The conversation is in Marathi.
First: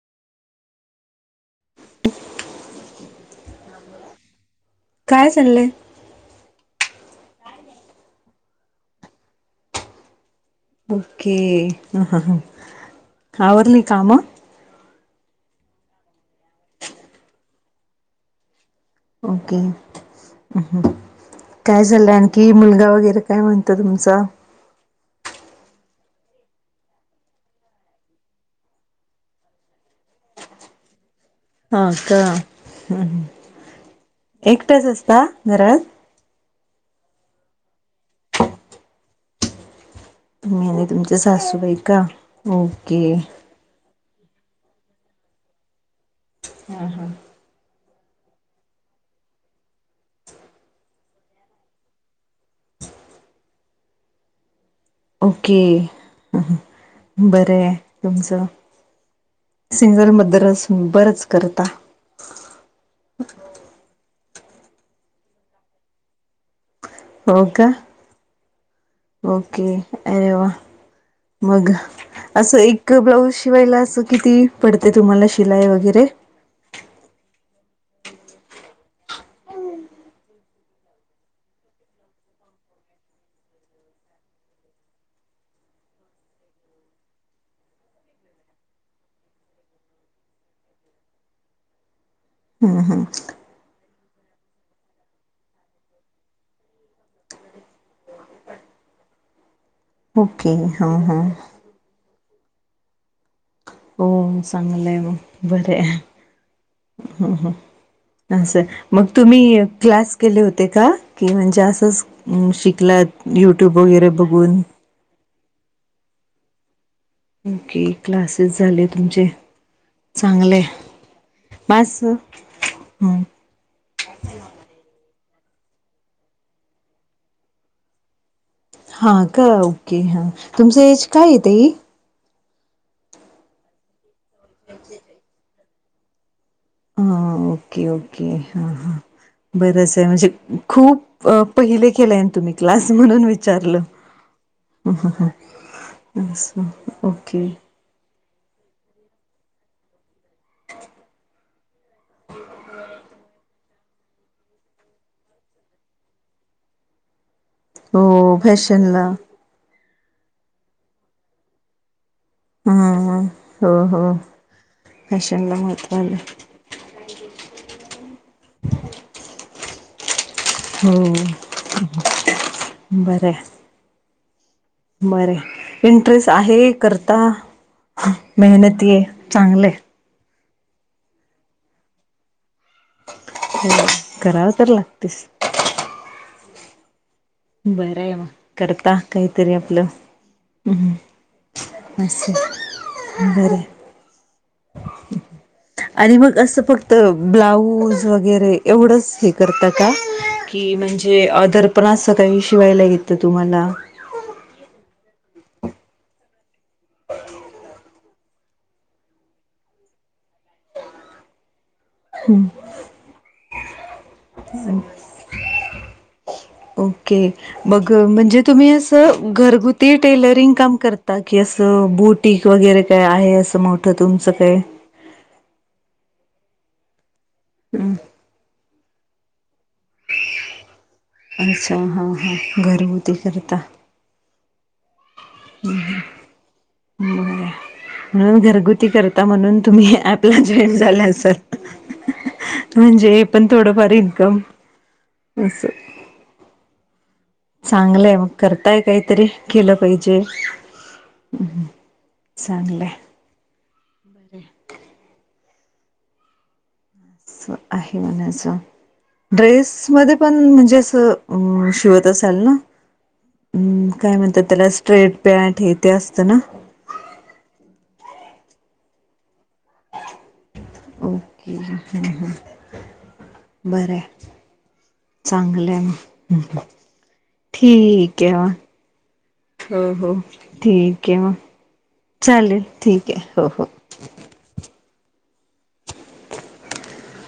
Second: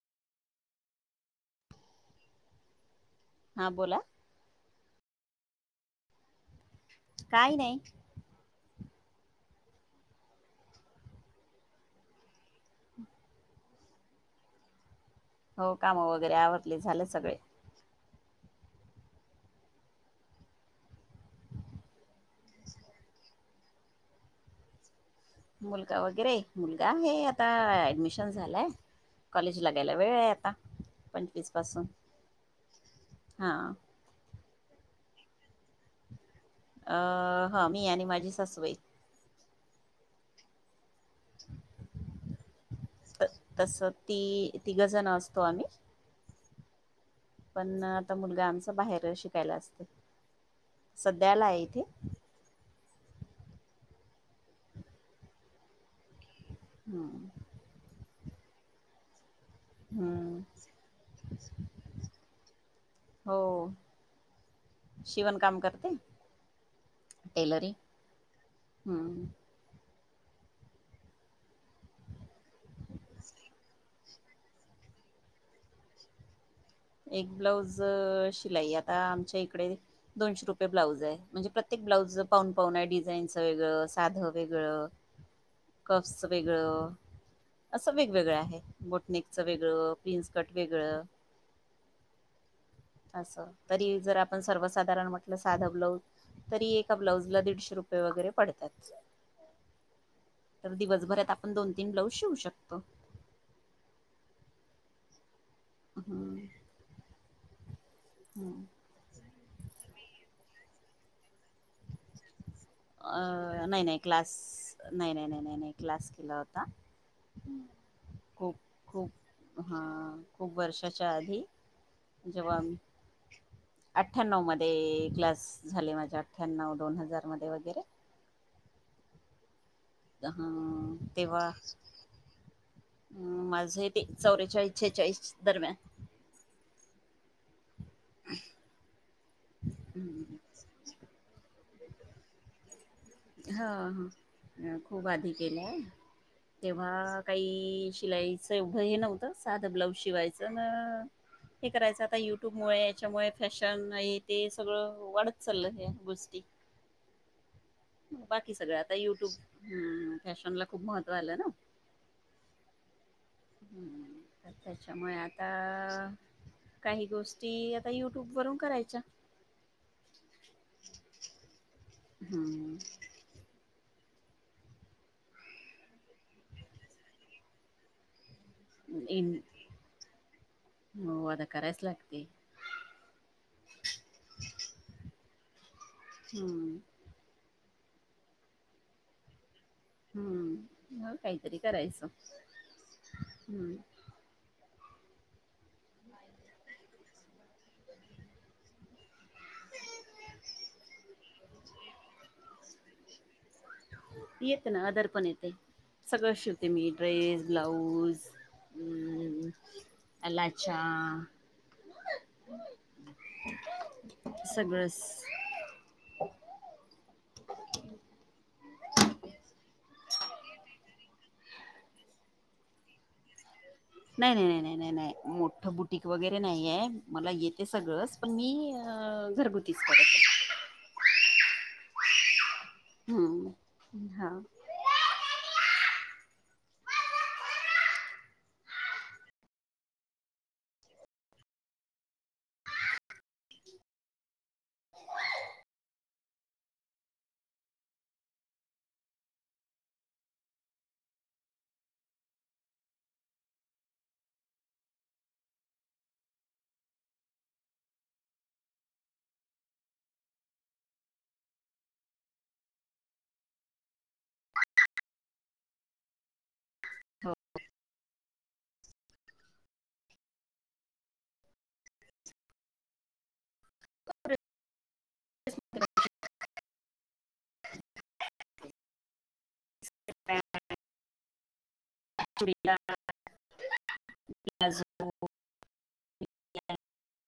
[inaudible] हा बोला काय चाललंय काय नाही ओके ह ह आवरली काम हो हो काम वगैरे आवरले झाले सगळे ओके काय झालंय आणखी मुलगा वगैरे काय म्हणत तुमचा मुलगा वगैरे मुलगा हे आता ऍडमिशन झालाय कॉलेजलागायला वेळय आता पंचवीस हा पासून का हं हा एकटेच असता घरात? अ हा मी आणि माझी सासुबाई- तुम्ही आणि तुमच्या सासूबाई का ओके तस ती तिघजण असतो आम्ही हा हा आता मुलगा आमच बाहेर शिकायला असतेय सध्यालाय इथे ओके हम्म बरंय तुमचं सिंगल हम्म मदर असून बरच करता [inaudible] शिवण काम करते हो का टेलरिंग हम्म ओके अरे वा! मग असं एक ब्लाऊज शिवायला असं किती पडते तुम्हाला शिलाई वगैरे? एक ब्लाऊज शिलाई आता आमच्या इकडे दोनशे रुपये ब्लाउज आहे, म्हणजे प्रत्येक ब्लाऊज पाहून पाहून आहे डिझाईनचं वेगळं, साधं वेगळं कप्सच वेगळं असं वेगवेगळं आहे. बोटनेकचं वेगळं प्रिन्स कट वेगळं हम्म हम्म असं तरी जर आपण सर्वसाधारण म्हटलं साधा ब्लाऊज तरी एका ब्लाऊजला दीडशे रुपये वगैरे पडतात. ओके तर हं हं दिवसभरात आपण दोन तीन ब्लाऊज शिवू शकतो हो चांगलंय म बरंय हम्म, असं हम्म. मग तुम्ही क्लास केले होते का? कि म्हणजे असच शिक अ नाही नाही क्लास नाही नाही नाही नाही नाही क्लास केला होता ओके क्लासेस झाले तुमचे हा खूप चांगले वर्षाच्या आधी माझ जेव्हा आठ्यानव मध्ये क्लास झाले माझे व आठ्यान्नव दोन हजार मध्ये वगैरे हा का ओके हा तुमचं एज काय ताई? हम माझं येज चौवेचाळीस सेहचाळीस दरम्यान हां ओके ओके हां हां बरंचं आहे म्हणजे खूप अ पहिले केले तुम्ही क्लास म्हणून विचारलं अ खूप आधी केलाय असं तेव्हा ओके काही शिलाई एवढं हे नव्हतं साधं ब्लाऊज शिवायचं न हे करायचं आता युट्यूबमुळे याच्यामुळे फॅशन आहे ते सगळं वाढत चालल ह्या गोष्टी ह [inaudible] बाकी सगळं आता युट्यूब फॅशनला खूप महत्त्व आलं ना हम् हो हो त्याच्यामुळे आता फॅशनला महत्त्व आलं. काही गोष्टी आता युट्यूब वरून करायच्या हो हम्म बरंय बरंय इंटरेस्ट आहे करता मेहनती इन चांगलय हो आता करायच लागतय कराव तर लागतेचं हम्म बरंय मग करता काहीतरी आप हम्म मग काहीतरी करायचं असं हम्म रीकामा आहे आणि मग असं फक्त ब्लाऊज वगैरे एवढंच हे करत का [unintelligible] म्हणजे अ दर्पणा सकाळी शिवायला घेत तुम्हाला येते ना आदर पण येते सगळं शिवते मी ड्रेस ब्लाउज अचा हम्म सगळं अस घरगुती टेलरिंग काम करता की असं बुटक वगैरे काय आहे असं मोठ नाही नाही नाही नाही नाही नाही मोठं बुटक वगैरे नाहीये मला येते सगळंच पण मी घरगु अच्छा हा हा घरभुती करता हम्म हा. हम् ह हम् म्हणून घरगुती करता म्हणून तुम्ही आपला जॉईन झाला असल म्हणजे पण थोडंफार इन्कम अस चांगलंय मग करताय काहीतरी केलं पाहिजे हम्म् चांगलंय बरं आहे म्हणाचं ड्रेस मध्ये पण म्हणजे असं शिवत असाल ना हम्म काय म्हणतात त्याला स्ट्रेट पॅन्ट हे ते असतं ना हो ओके ह ह बरं चांगलं ठीक आहे वा हो हो ठीक आहे वा हो चालेल ठीक आहे हो हो रीकामा आहे